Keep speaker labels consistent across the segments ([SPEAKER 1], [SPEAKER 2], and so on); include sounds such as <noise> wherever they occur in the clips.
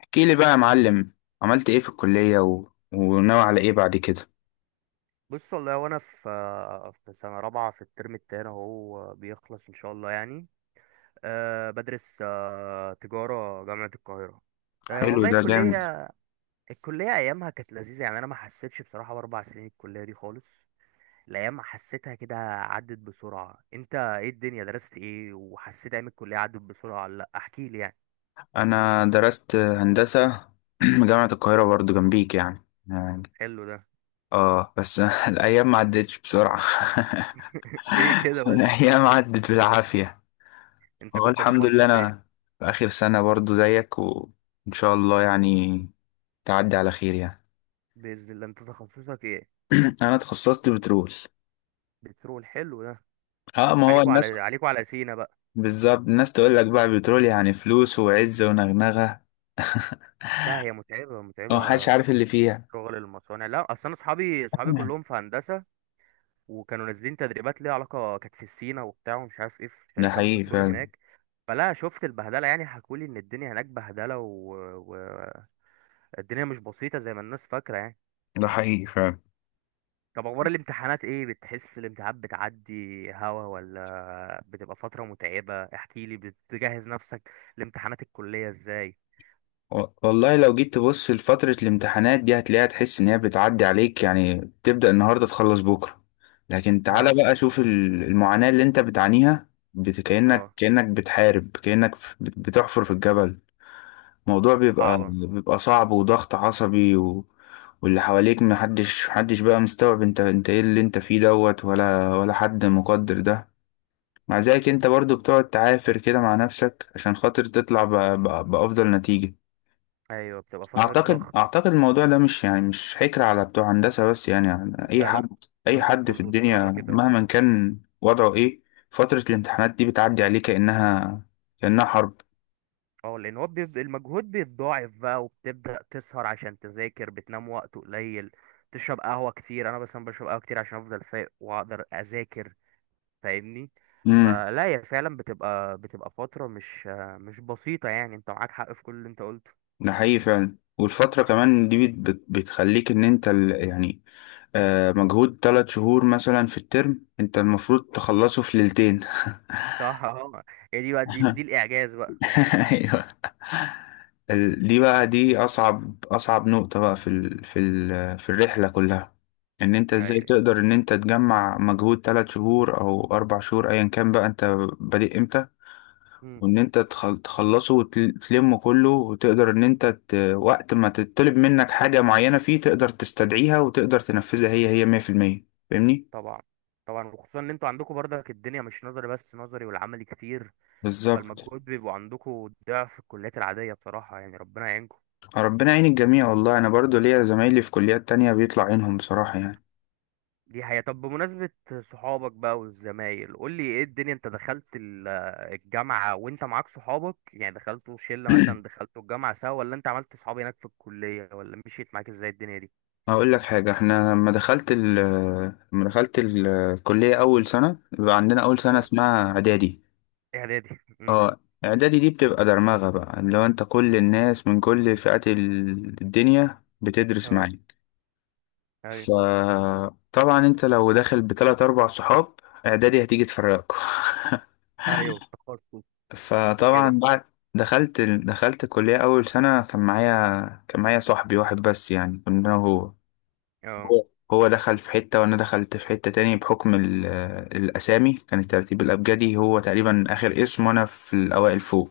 [SPEAKER 1] احكيلي بقى يا معلم. عملت ايه في الكلية و... وناوي على ايه بعد كده؟
[SPEAKER 2] بص، والله وانا في سنه رابعه في الترم التاني، اهو بيخلص ان شاء الله يعني. بدرس تجاره جامعه القاهره.
[SPEAKER 1] حلو،
[SPEAKER 2] والله،
[SPEAKER 1] ده جامد.
[SPEAKER 2] الكليه ايامها كانت لذيذه يعني، انا ما حسيتش بصراحه باربع سنين الكليه دي خالص. الايام حسيتها كده عدت بسرعه. انت ايه الدنيا، درست ايه وحسيت ايام الكليه عدت بسرعه ولا لا، احكي لي يعني.
[SPEAKER 1] انا درست هندسة. <clears throat> جامعة القاهرة برضو جنبيك، يعني.
[SPEAKER 2] حلو ده.
[SPEAKER 1] اه، بس <laughs> الايام ما عدتش بسرعة.
[SPEAKER 2] <laughs> ليه كده
[SPEAKER 1] <laughs>
[SPEAKER 2] بس؟
[SPEAKER 1] الايام عدت بالعافية.
[SPEAKER 2] انت
[SPEAKER 1] هو
[SPEAKER 2] كنت
[SPEAKER 1] الحمد لله
[SPEAKER 2] تخصص ايه؟
[SPEAKER 1] انا في اخر سنة برضو زيك، وان شاء الله يعني تعدي على خير يعني.
[SPEAKER 2] باذن الله، انت تخصصك ايه؟
[SPEAKER 1] <clears throat> انا تخصصت بترول.
[SPEAKER 2] بترول، حلو ده.
[SPEAKER 1] اه، ما هو
[SPEAKER 2] عليكوا
[SPEAKER 1] الناس.
[SPEAKER 2] على عليكوا على سينا.
[SPEAKER 1] بالظبط، الناس تقول لك بقى بترول يعني فلوس وعزة ونغنغة.
[SPEAKER 2] لا، هي متعبة
[SPEAKER 1] اه،
[SPEAKER 2] متعبة.
[SPEAKER 1] محدش عارف اللي فيها.
[SPEAKER 2] شغل المصانع. لا، اصل انا اصحابي كلهم في هندسة، وكانوا نازلين تدريبات ليها علاقة، كانت في سينا وبتاع ومش عارف ايه، في
[SPEAKER 1] ده
[SPEAKER 2] شركات
[SPEAKER 1] حقيقي
[SPEAKER 2] بترول
[SPEAKER 1] فعلا.
[SPEAKER 2] هناك. فلا شفت البهدلة يعني، حكولي ان الدنيا هناك بهدلة. الدنيا مش بسيطة زي ما الناس فاكرة يعني.
[SPEAKER 1] ده حقيقي فعلا.
[SPEAKER 2] طب، اخبار الامتحانات ايه؟ بتحس الامتحانات بتعدي هوا ولا بتبقى فترة متعبة؟ احكيلي، بتجهز نفسك لامتحانات الكلية ازاي؟
[SPEAKER 1] والله لو جيت تبص لفترة الامتحانات دي هتلاقيها، تحس إن هي بتعدي عليك، يعني تبدأ النهاردة تخلص بكرة. لكن تعالى
[SPEAKER 2] اه.
[SPEAKER 1] بقى شوف المعاناة اللي أنت بتعانيها، بت- كأنك
[SPEAKER 2] اه.
[SPEAKER 1] كأنك بتحارب، كأنك بتحفر في الجبل. الموضوع بيبقى
[SPEAKER 2] صعبة.
[SPEAKER 1] بيبقى صعب وضغط عصبي. و... واللي حواليك محدش بقى مستوعب انت ايه اللي انت فيه دوت، ولا حد مقدر ده. مع ذلك انت برضو بتقعد تعافر كده مع نفسك عشان خاطر تطلع بأفضل نتيجة.
[SPEAKER 2] ايوه، بتبقى فترة
[SPEAKER 1] اعتقد
[SPEAKER 2] ضغط.
[SPEAKER 1] اعتقد الموضوع ده مش حكر على بتوع هندسة بس، يعني اي
[SPEAKER 2] لا، لا.
[SPEAKER 1] حد. اي
[SPEAKER 2] كله
[SPEAKER 1] حد في
[SPEAKER 2] كله بصراحة
[SPEAKER 1] الدنيا
[SPEAKER 2] كده. اه.
[SPEAKER 1] مهما كان وضعه ايه، فترة الامتحانات دي بتعدي عليه كأنها حرب.
[SPEAKER 2] اه، لأن هو المجهود بيتضاعف بقى، وبتبدأ تسهر عشان تذاكر، بتنام وقت قليل، تشرب قهوة كتير. أنا مثلا بشرب قهوة كتير عشان أفضل فايق وأقدر أذاكر، فاهمني؟
[SPEAKER 1] امم
[SPEAKER 2] فلا، هي فعلا بتبقى فترة مش مش بسيطة يعني، أنت معاك حق في كل اللي أنت قلته.
[SPEAKER 1] ده حقيقي فعلا. والفترة كمان دي بتخليك ان انت يعني. مجهود ثلاث شهور مثلا في الترم انت المفروض تخلصه في ليلتين.
[SPEAKER 2] صح. اه. <laughs> هي دي بقى، دي
[SPEAKER 1] <laughs>
[SPEAKER 2] الإعجاز بقى.
[SPEAKER 1] <laughs> ايوه. دي اصعب نقطة بقى في الرحلة كلها. ان انت ازاي
[SPEAKER 2] أيوه.
[SPEAKER 1] تقدر ان انت تجمع مجهود ثلاث شهور او اربع شهور ايا كان بقى انت بادئ امتى،
[SPEAKER 2] مم.
[SPEAKER 1] وان انت تخلصه وتلمه كله، وتقدر ان انت وقت ما تطلب منك حاجة معينة فيه تقدر تستدعيها وتقدر تنفذها هي 100%، فاهمني؟
[SPEAKER 2] طبعا. طبعا، وخصوصا ان انتوا عندكم برضك الدنيا مش نظري بس، نظري والعملي كتير،
[SPEAKER 1] بالظبط.
[SPEAKER 2] فالمجهود بيبقوا عندكم ضعف الكليات العادية بصراحة، يعني ربنا يعينكم.
[SPEAKER 1] ربنا يعين الجميع، والله انا برضو ليا زمايلي في كليات تانية بيطلع عينهم بصراحة يعني.
[SPEAKER 2] دي حقيقة. طب، بمناسبة صحابك بقى والزمايل، قول لي ايه الدنيا. انت دخلت الجامعة وانت معاك صحابك، يعني دخلتوا شلة مثلا، دخلتوا الجامعة سوا، ولا انت عملت صحاب هناك في الكلية، ولا مشيت معاك ازاي الدنيا دي؟
[SPEAKER 1] هقول لك حاجة، احنا لما دخلت الكلية أول سنة بيبقى عندنا أول سنة
[SPEAKER 2] اه.
[SPEAKER 1] اسمها إعدادي.
[SPEAKER 2] اعدادي. امم.
[SPEAKER 1] اه. إعدادي دي بتبقى درمغة بقى، اللي هو أنت كل الناس من كل فئات الدنيا بتدرس
[SPEAKER 2] اه.
[SPEAKER 1] معاك.
[SPEAKER 2] ايوه.
[SPEAKER 1] فطبعا أنت لو داخل بتلات أربع صحاب، إعدادي هتيجي تفرقك.
[SPEAKER 2] ايوه، تخصص
[SPEAKER 1] <laughs> فطبعا
[SPEAKER 2] وكده.
[SPEAKER 1] بعد دخلت الكلية أول سنة كان معايا صاحبي واحد بس، يعني كنا.
[SPEAKER 2] اه.
[SPEAKER 1] هو هو دخل في حتة وأنا دخلت في حتة تاني، بحكم الأسامي، كان الترتيب الأبجدي هو تقريبا آخر اسم وأنا في الأوائل فوق.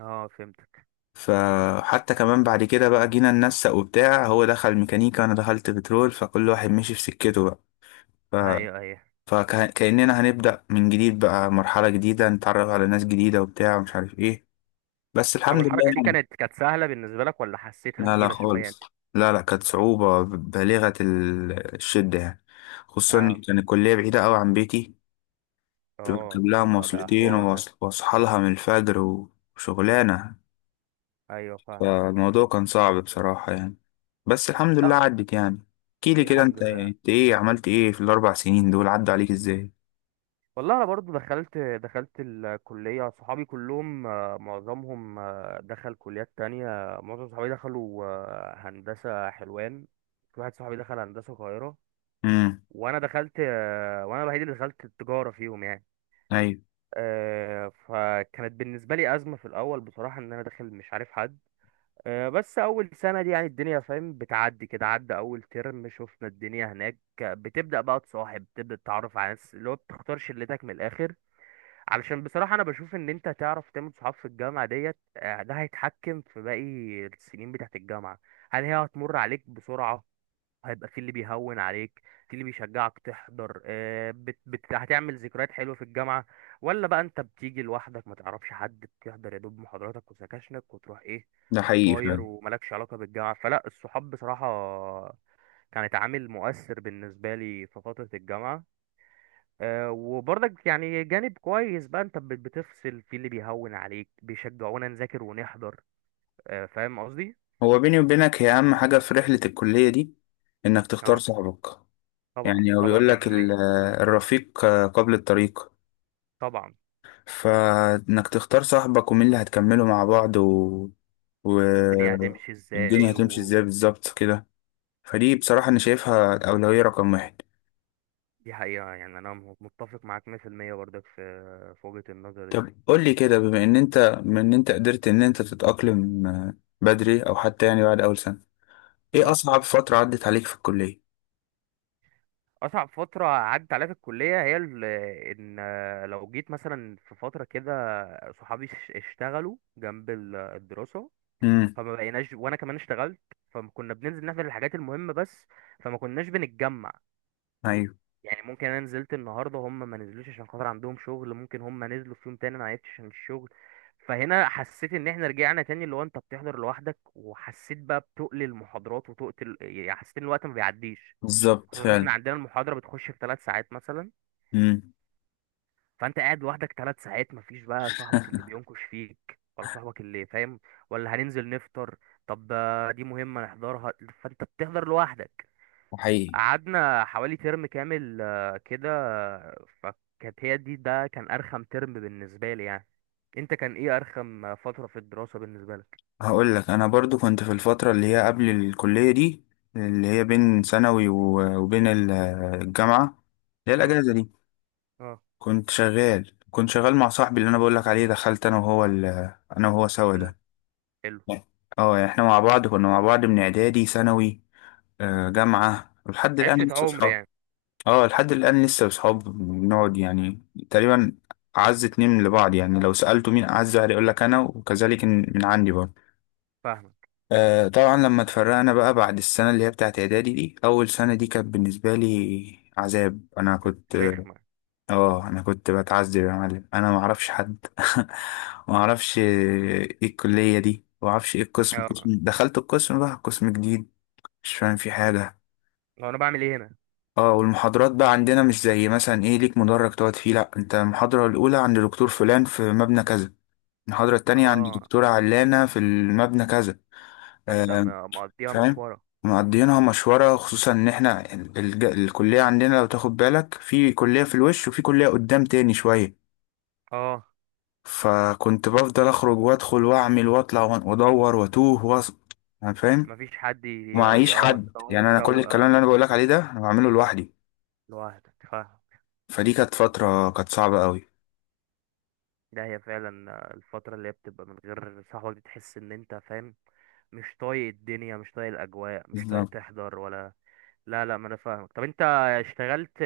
[SPEAKER 2] اه، فهمتك.
[SPEAKER 1] فحتى كمان بعد كده بقى جينا ننسق وبتاع، هو دخل ميكانيكا وأنا دخلت بترول، فكل واحد مشي في سكته بقى ف...
[SPEAKER 2] ايوه. ايوه.
[SPEAKER 1] فكأننا هنبدأ من جديد بقى، مرحلة جديدة نتعرف على ناس جديدة وبتاع ومش عارف إيه، بس
[SPEAKER 2] طب،
[SPEAKER 1] الحمد لله
[SPEAKER 2] الحركة دي
[SPEAKER 1] يعني.
[SPEAKER 2] كانت سهلة بالنسبة لك ولا حسيتها
[SPEAKER 1] لا لا
[SPEAKER 2] تقيلة شوية يعني؟
[SPEAKER 1] خالص. لا لا، كانت صعوبة بالغة الشدة يعني. خصوصا إن
[SPEAKER 2] اه.
[SPEAKER 1] كان الكلية بعيدة أوي عن بيتي،
[SPEAKER 2] اه.
[SPEAKER 1] تركب لها
[SPEAKER 2] ده
[SPEAKER 1] مواصلتين
[SPEAKER 2] حوار ده.
[SPEAKER 1] وأصحى لها من الفجر وشغلانة.
[SPEAKER 2] ايوه، فاهمك.
[SPEAKER 1] فالموضوع كان صعب بصراحة يعني، بس الحمد لله
[SPEAKER 2] لا.
[SPEAKER 1] عدت يعني. احكيلي كده،
[SPEAKER 2] الحمد
[SPEAKER 1] انت
[SPEAKER 2] لله.
[SPEAKER 1] انت ايه عملت ايه في الأربع سنين دول، عدوا عليك ازاي؟
[SPEAKER 2] والله، انا برضو دخلت الكليه، صحابي كلهم معظمهم دخل كليات تانية. معظم صحابي دخلوا هندسه حلوان. في واحد صحابي دخل هندسه القاهره،
[SPEAKER 1] امم.
[SPEAKER 2] وانا دخلت وانا الوحيد اللي دخلت التجاره فيهم يعني.
[SPEAKER 1] أيوة.
[SPEAKER 2] فكانت بالنسبه لي ازمه في الاول بصراحه، ان انا داخل مش عارف حد. بس اول سنه دي يعني الدنيا فاهم بتعدي كده. عدى اول ترم، شفنا الدنيا هناك بتبدا بقى تصاحب، بتبدا تتعرف على ناس، اللي هو بتختار شلتك من الاخر. علشان بصراحه، انا بشوف ان انت تعرف تعمل صحاب في الجامعه ديت ده هيتحكم في باقي السنين بتاعت الجامعه. هل هي هتمر عليك بسرعه؟ هيبقى في اللي بيهون عليك، في اللي بيشجعك تحضر، هتعمل ذكريات حلوة في الجامعة، ولا بقى انت بتيجي لوحدك ما تعرفش حد، بتحضر يا دوب محاضراتك وسكاشنك وتروح ايه
[SPEAKER 1] ده حقيقي
[SPEAKER 2] طاير
[SPEAKER 1] فعلا.
[SPEAKER 2] وملكش علاقة بالجامعة. فلا، الصحاب بصراحة كانت عامل مؤثر بالنسبة لي في فترة الجامعة. وبرضك يعني جانب كويس بقى، انت بتفصل في اللي بيهون عليك بيشجعونا نذاكر ونحضر. فاهم قصدي؟
[SPEAKER 1] هو بيني وبينك، هي أهم حاجة في رحلة الكلية دي إنك تختار
[SPEAKER 2] اه،
[SPEAKER 1] صاحبك.
[SPEAKER 2] طبعا.
[SPEAKER 1] يعني هو
[SPEAKER 2] طبعا
[SPEAKER 1] بيقول لك
[SPEAKER 2] 100%.
[SPEAKER 1] الرفيق قبل الطريق.
[SPEAKER 2] طبعا،
[SPEAKER 1] فانك تختار صاحبك ومين اللي هتكملوا مع بعض و...
[SPEAKER 2] والدنيا هتمشي
[SPEAKER 1] الدنيا
[SPEAKER 2] ازاي
[SPEAKER 1] هتمشي
[SPEAKER 2] ودي.
[SPEAKER 1] ازاي بالظبط كده. فدي بصراحة انا شايفها الأولوية رقم واحد.
[SPEAKER 2] حقيقة يعني، انا متفق معاك 100% برضك في وجهة النظر دي.
[SPEAKER 1] طب قول لي كده، بما ان انت من ان انت قدرت ان انت تتأقلم بدري، او حتى يعني بعد اول سنة، ايه
[SPEAKER 2] اه،
[SPEAKER 1] اصعب فترة عدت عليك في الكلية؟
[SPEAKER 2] اصعب فترة عدت عليا في الكلية هي ال- ان لو جيت مثلا في فترة كده، صحابي اشتغلوا جنب الدراسة،
[SPEAKER 1] امم.
[SPEAKER 2] فما بقيناش، وانا كمان اشتغلت. فكنا بننزل نعمل الحاجات المهمة بس، فما كناش بنتجمع.
[SPEAKER 1] ايوه،
[SPEAKER 2] يعني ممكن انا نزلت النهارده هم ما نزلوش عشان خاطر عندهم شغل، ممكن هم نزلوا في يوم تاني انا عيطت عشان الشغل. فهنا حسيت ان احنا رجعنا تاني، اللي هو انت بتحضر لوحدك، وحسيت بقى بتقل المحاضرات وتقتل، يعني حسيت ان الوقت ما بيعديش.
[SPEAKER 1] بالظبط
[SPEAKER 2] خصوصا ان احنا
[SPEAKER 1] فعلا.
[SPEAKER 2] عندنا المحاضره بتخش في 3 ساعات مثلا،
[SPEAKER 1] امم
[SPEAKER 2] فانت قاعد لوحدك 3 ساعات، مفيش بقى صاحبك اللي بينكش فيك ولا صاحبك اللي فاهم ولا هننزل نفطر، طب دي مهمه نحضرها، فانت بتحضر لوحدك.
[SPEAKER 1] حقيقي.
[SPEAKER 2] قعدنا حوالي ترم كامل كده، فكانت هي دي، ده كان أرخم ترم بالنسبة لي يعني. أنت كان إيه أرخم فترة في الدراسة بالنسبة لك؟
[SPEAKER 1] هقول لك، انا برضو كنت في الفتره اللي هي قبل الكليه دي، اللي هي بين ثانوي وبين الجامعه، اللي هي
[SPEAKER 2] اه.
[SPEAKER 1] الاجازه دي.
[SPEAKER 2] اه.
[SPEAKER 1] كنت شغال مع صاحبي اللي انا بقول لك عليه، دخلت انا وهو انا وهو سوا
[SPEAKER 2] حلو.
[SPEAKER 1] ده.
[SPEAKER 2] حلو.
[SPEAKER 1] اه، يعني احنا مع بعض، كنا مع بعض من اعدادي، ثانوي، جامعه، ولحد الان
[SPEAKER 2] عشرة
[SPEAKER 1] لسه
[SPEAKER 2] عمر
[SPEAKER 1] اصحاب.
[SPEAKER 2] يعني.
[SPEAKER 1] اه، لحد الان لسه اصحاب بنقعد يعني. تقريبا اعز اتنين لبعض، يعني لو سالته مين اعز واحد يقول لك انا، وكذلك من عندي برضه.
[SPEAKER 2] فاهمك.
[SPEAKER 1] آه، طبعا لما اتفرقنا بقى بعد السنة اللي هي بتاعت إعدادي دي، أول سنة دي كانت بالنسبة لي عذاب أنا كنت
[SPEAKER 2] رخمة.
[SPEAKER 1] آه أنا كنت بتعذب يا معلم، أنا معرفش حد. <laughs> معرفش إيه الكلية دي، معرفش إيه القسم،
[SPEAKER 2] اه.
[SPEAKER 1] قسم دخلت، القسم بقى قسم جديد مش فاهم فيه حاجة.
[SPEAKER 2] هو أنا بعمل إيه هنا؟
[SPEAKER 1] اه، والمحاضرات بقى عندنا مش زي مثلا ايه ليك مدرج تقعد فيه، لا انت المحاضرة الأولى عند دكتور فلان في مبنى كذا، المحاضرة التانية عند
[SPEAKER 2] اه،
[SPEAKER 1] دكتورة علانة في المبنى كذا،
[SPEAKER 2] فأنت
[SPEAKER 1] آه،
[SPEAKER 2] مقضيها
[SPEAKER 1] فاهم.
[SPEAKER 2] مشوارة.
[SPEAKER 1] معديينها مشوارة، خصوصا ان احنا الكلية عندنا لو تاخد بالك، في كلية في الوش وفي كلية قدام تاني شوية.
[SPEAKER 2] اه،
[SPEAKER 1] فكنت بفضل اخرج وادخل واعمل واطلع وادور واتوه يعني، فاهم.
[SPEAKER 2] مفيش حد
[SPEAKER 1] ومعيش حد،
[SPEAKER 2] تدوروا
[SPEAKER 1] يعني انا كل
[SPEAKER 2] سوا.
[SPEAKER 1] الكلام
[SPEAKER 2] اه،
[SPEAKER 1] اللي انا بقولك عليه ده انا بعمله لوحدي.
[SPEAKER 2] لوحدك، فاهم.
[SPEAKER 1] فدي كانت فترة كانت صعبة قوي.
[SPEAKER 2] ده هي فعلا الفترة اللي هي بتبقى من غير صاحبك، بتحس إن أنت فاهم مش طايق الدنيا، مش طايق الاجواء، مش طايق
[SPEAKER 1] بالظبط.
[SPEAKER 2] تحضر ولا. لا، لا، ما انا فاهمك. طب انت اشتغلت،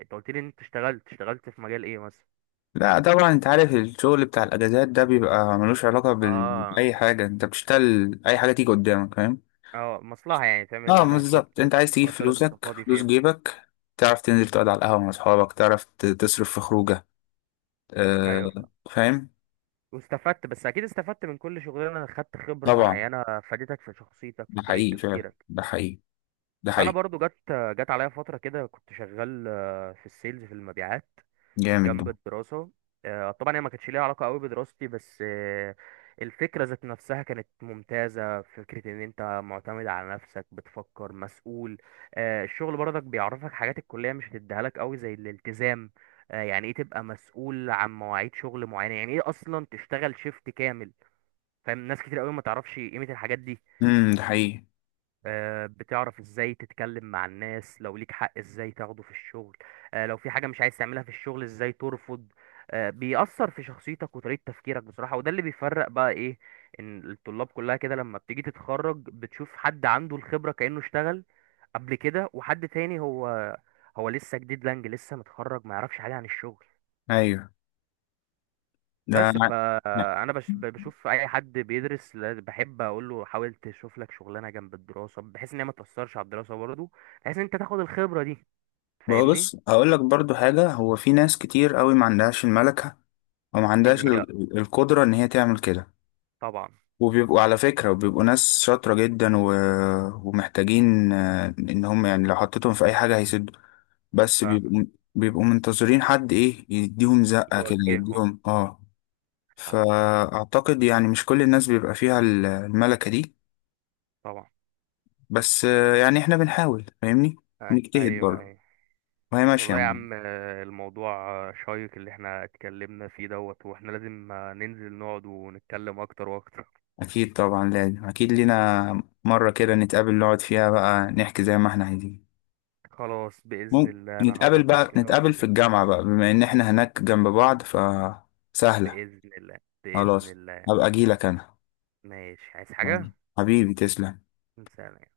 [SPEAKER 2] انت قلت لي ان انت اشتغلت، في مجال ايه مثلا؟
[SPEAKER 1] لا طبعا، انت عارف الشغل بتاع الاجازات ده بيبقى ملوش علاقة
[SPEAKER 2] اه.
[SPEAKER 1] بأي حاجة، انت بتشتغل اي حاجة تيجي قدامك، فاهم.
[SPEAKER 2] اه، مصلحة يعني، تعمل
[SPEAKER 1] اه
[SPEAKER 2] منها شوية
[SPEAKER 1] بالظبط،
[SPEAKER 2] فلوس
[SPEAKER 1] انت
[SPEAKER 2] في
[SPEAKER 1] عايز تجيب
[SPEAKER 2] الفترة اللي انت
[SPEAKER 1] فلوسك،
[SPEAKER 2] فاضي
[SPEAKER 1] فلوس
[SPEAKER 2] فيها.
[SPEAKER 1] جيبك، تعرف تنزل تقعد على القهوة مع اصحابك، تعرف تصرف في خروجة.
[SPEAKER 2] امم.
[SPEAKER 1] آه
[SPEAKER 2] ايوه، فاهم.
[SPEAKER 1] فاهم.
[SPEAKER 2] واستفدت، بس اكيد استفدت من كل شغلانة، خدت خبرة
[SPEAKER 1] طبعا.
[SPEAKER 2] معينة فادتك في شخصيتك
[SPEAKER 1] ده
[SPEAKER 2] في طريقة
[SPEAKER 1] حقيقي فعلا.
[SPEAKER 2] تفكيرك.
[SPEAKER 1] ده حقيقي. ده
[SPEAKER 2] انا
[SPEAKER 1] حقيقي.
[SPEAKER 2] برضو جت عليا فترة كده كنت شغال في السيلز، في المبيعات
[SPEAKER 1] جامد ده.
[SPEAKER 2] جنب الدراسة. طبعا هي ما كانتش ليها علاقة قوي بدراستي بس، الفكرة ذات نفسها كانت ممتازة، فكرة ان انت معتمد على نفسك بتفكر مسؤول. الشغل برضك بيعرفك حاجات الكلية مش هتديها لك قوي زي الالتزام. يعني ايه تبقى مسؤول عن مواعيد شغل معينة، يعني ايه اصلا تشتغل شيفت كامل. فاهم، ناس كتير قوي ما تعرفش قيمة الحاجات دي.
[SPEAKER 1] ده حقيقي.
[SPEAKER 2] بتعرف ازاي تتكلم مع الناس، لو ليك حق ازاي تاخده في الشغل. لو في حاجة مش عايز تعملها في الشغل ازاي ترفض. بيأثر في شخصيتك وطريقة تفكيرك بصراحة، وده اللي بيفرق بقى ايه، ان الطلاب كلها كده لما بتيجي تتخرج بتشوف حد عنده الخبرة كأنه اشتغل قبل كده، وحد تاني هو لسه جديد لانج، لسه متخرج ما يعرفش حاجة عن الشغل.
[SPEAKER 1] ايوه. ده
[SPEAKER 2] بس
[SPEAKER 1] انا. لا.
[SPEAKER 2] فانا بشوف اي حد بيدرس بحب اقول له، حاول تشوف لك شغلانه جنب الدراسه بحيث ان هي ما تاثرش على الدراسه برضه، بحيث ان انت تاخد الخبره دي،
[SPEAKER 1] بقى
[SPEAKER 2] فاهمني؟
[SPEAKER 1] بص هقول لك برضو حاجة، هو في ناس كتير قوي ما عندهاش الملكة، وما
[SPEAKER 2] ان
[SPEAKER 1] عندهاش
[SPEAKER 2] هي.
[SPEAKER 1] القدرة إن هي تعمل كده.
[SPEAKER 2] طبعا.
[SPEAKER 1] وبيبقوا على فكرة وبيبقوا ناس شاطرة جدا، ومحتاجين إن هم يعني لو حطيتهم في أي حاجة هيسدوا، بس
[SPEAKER 2] فاهمك.
[SPEAKER 1] بيبقوا منتظرين حد ايه، يديهم زقة كده،
[SPEAKER 2] يوجههم.
[SPEAKER 1] يديهم اه
[SPEAKER 2] فاهم. فاهم.
[SPEAKER 1] فأعتقد يعني مش كل الناس بيبقى فيها الملكة دي.
[SPEAKER 2] طبعا.
[SPEAKER 1] بس يعني احنا بنحاول فاهمني، نجتهد
[SPEAKER 2] ايوه.
[SPEAKER 1] برضه
[SPEAKER 2] ايوه.
[SPEAKER 1] وهي ماشية
[SPEAKER 2] والله يا
[SPEAKER 1] معانا.
[SPEAKER 2] عم، الموضوع شيق اللي احنا اتكلمنا فيه دوت، واحنا لازم ننزل نقعد ونتكلم اكتر واكتر.
[SPEAKER 1] أكيد طبعا، لازم أكيد. لينا مرة كده نتقابل نقعد فيها بقى نحكي زي ما احنا عايزين.
[SPEAKER 2] خلاص، باذن
[SPEAKER 1] ممكن
[SPEAKER 2] الله انا
[SPEAKER 1] نتقابل
[SPEAKER 2] هظبط
[SPEAKER 1] بقى
[SPEAKER 2] كده
[SPEAKER 1] نتقابل في
[SPEAKER 2] واكلمك.
[SPEAKER 1] الجامعة بقى، بما إن احنا هناك جنب بعض فسهلة.
[SPEAKER 2] باذن الله. باذن
[SPEAKER 1] خلاص،
[SPEAKER 2] الله.
[SPEAKER 1] هبقى أجيلك أنا.
[SPEAKER 2] ماشي، عايز حاجه؟
[SPEAKER 1] يعني حبيبي، تسلم.
[SPEAKER 2] سلام.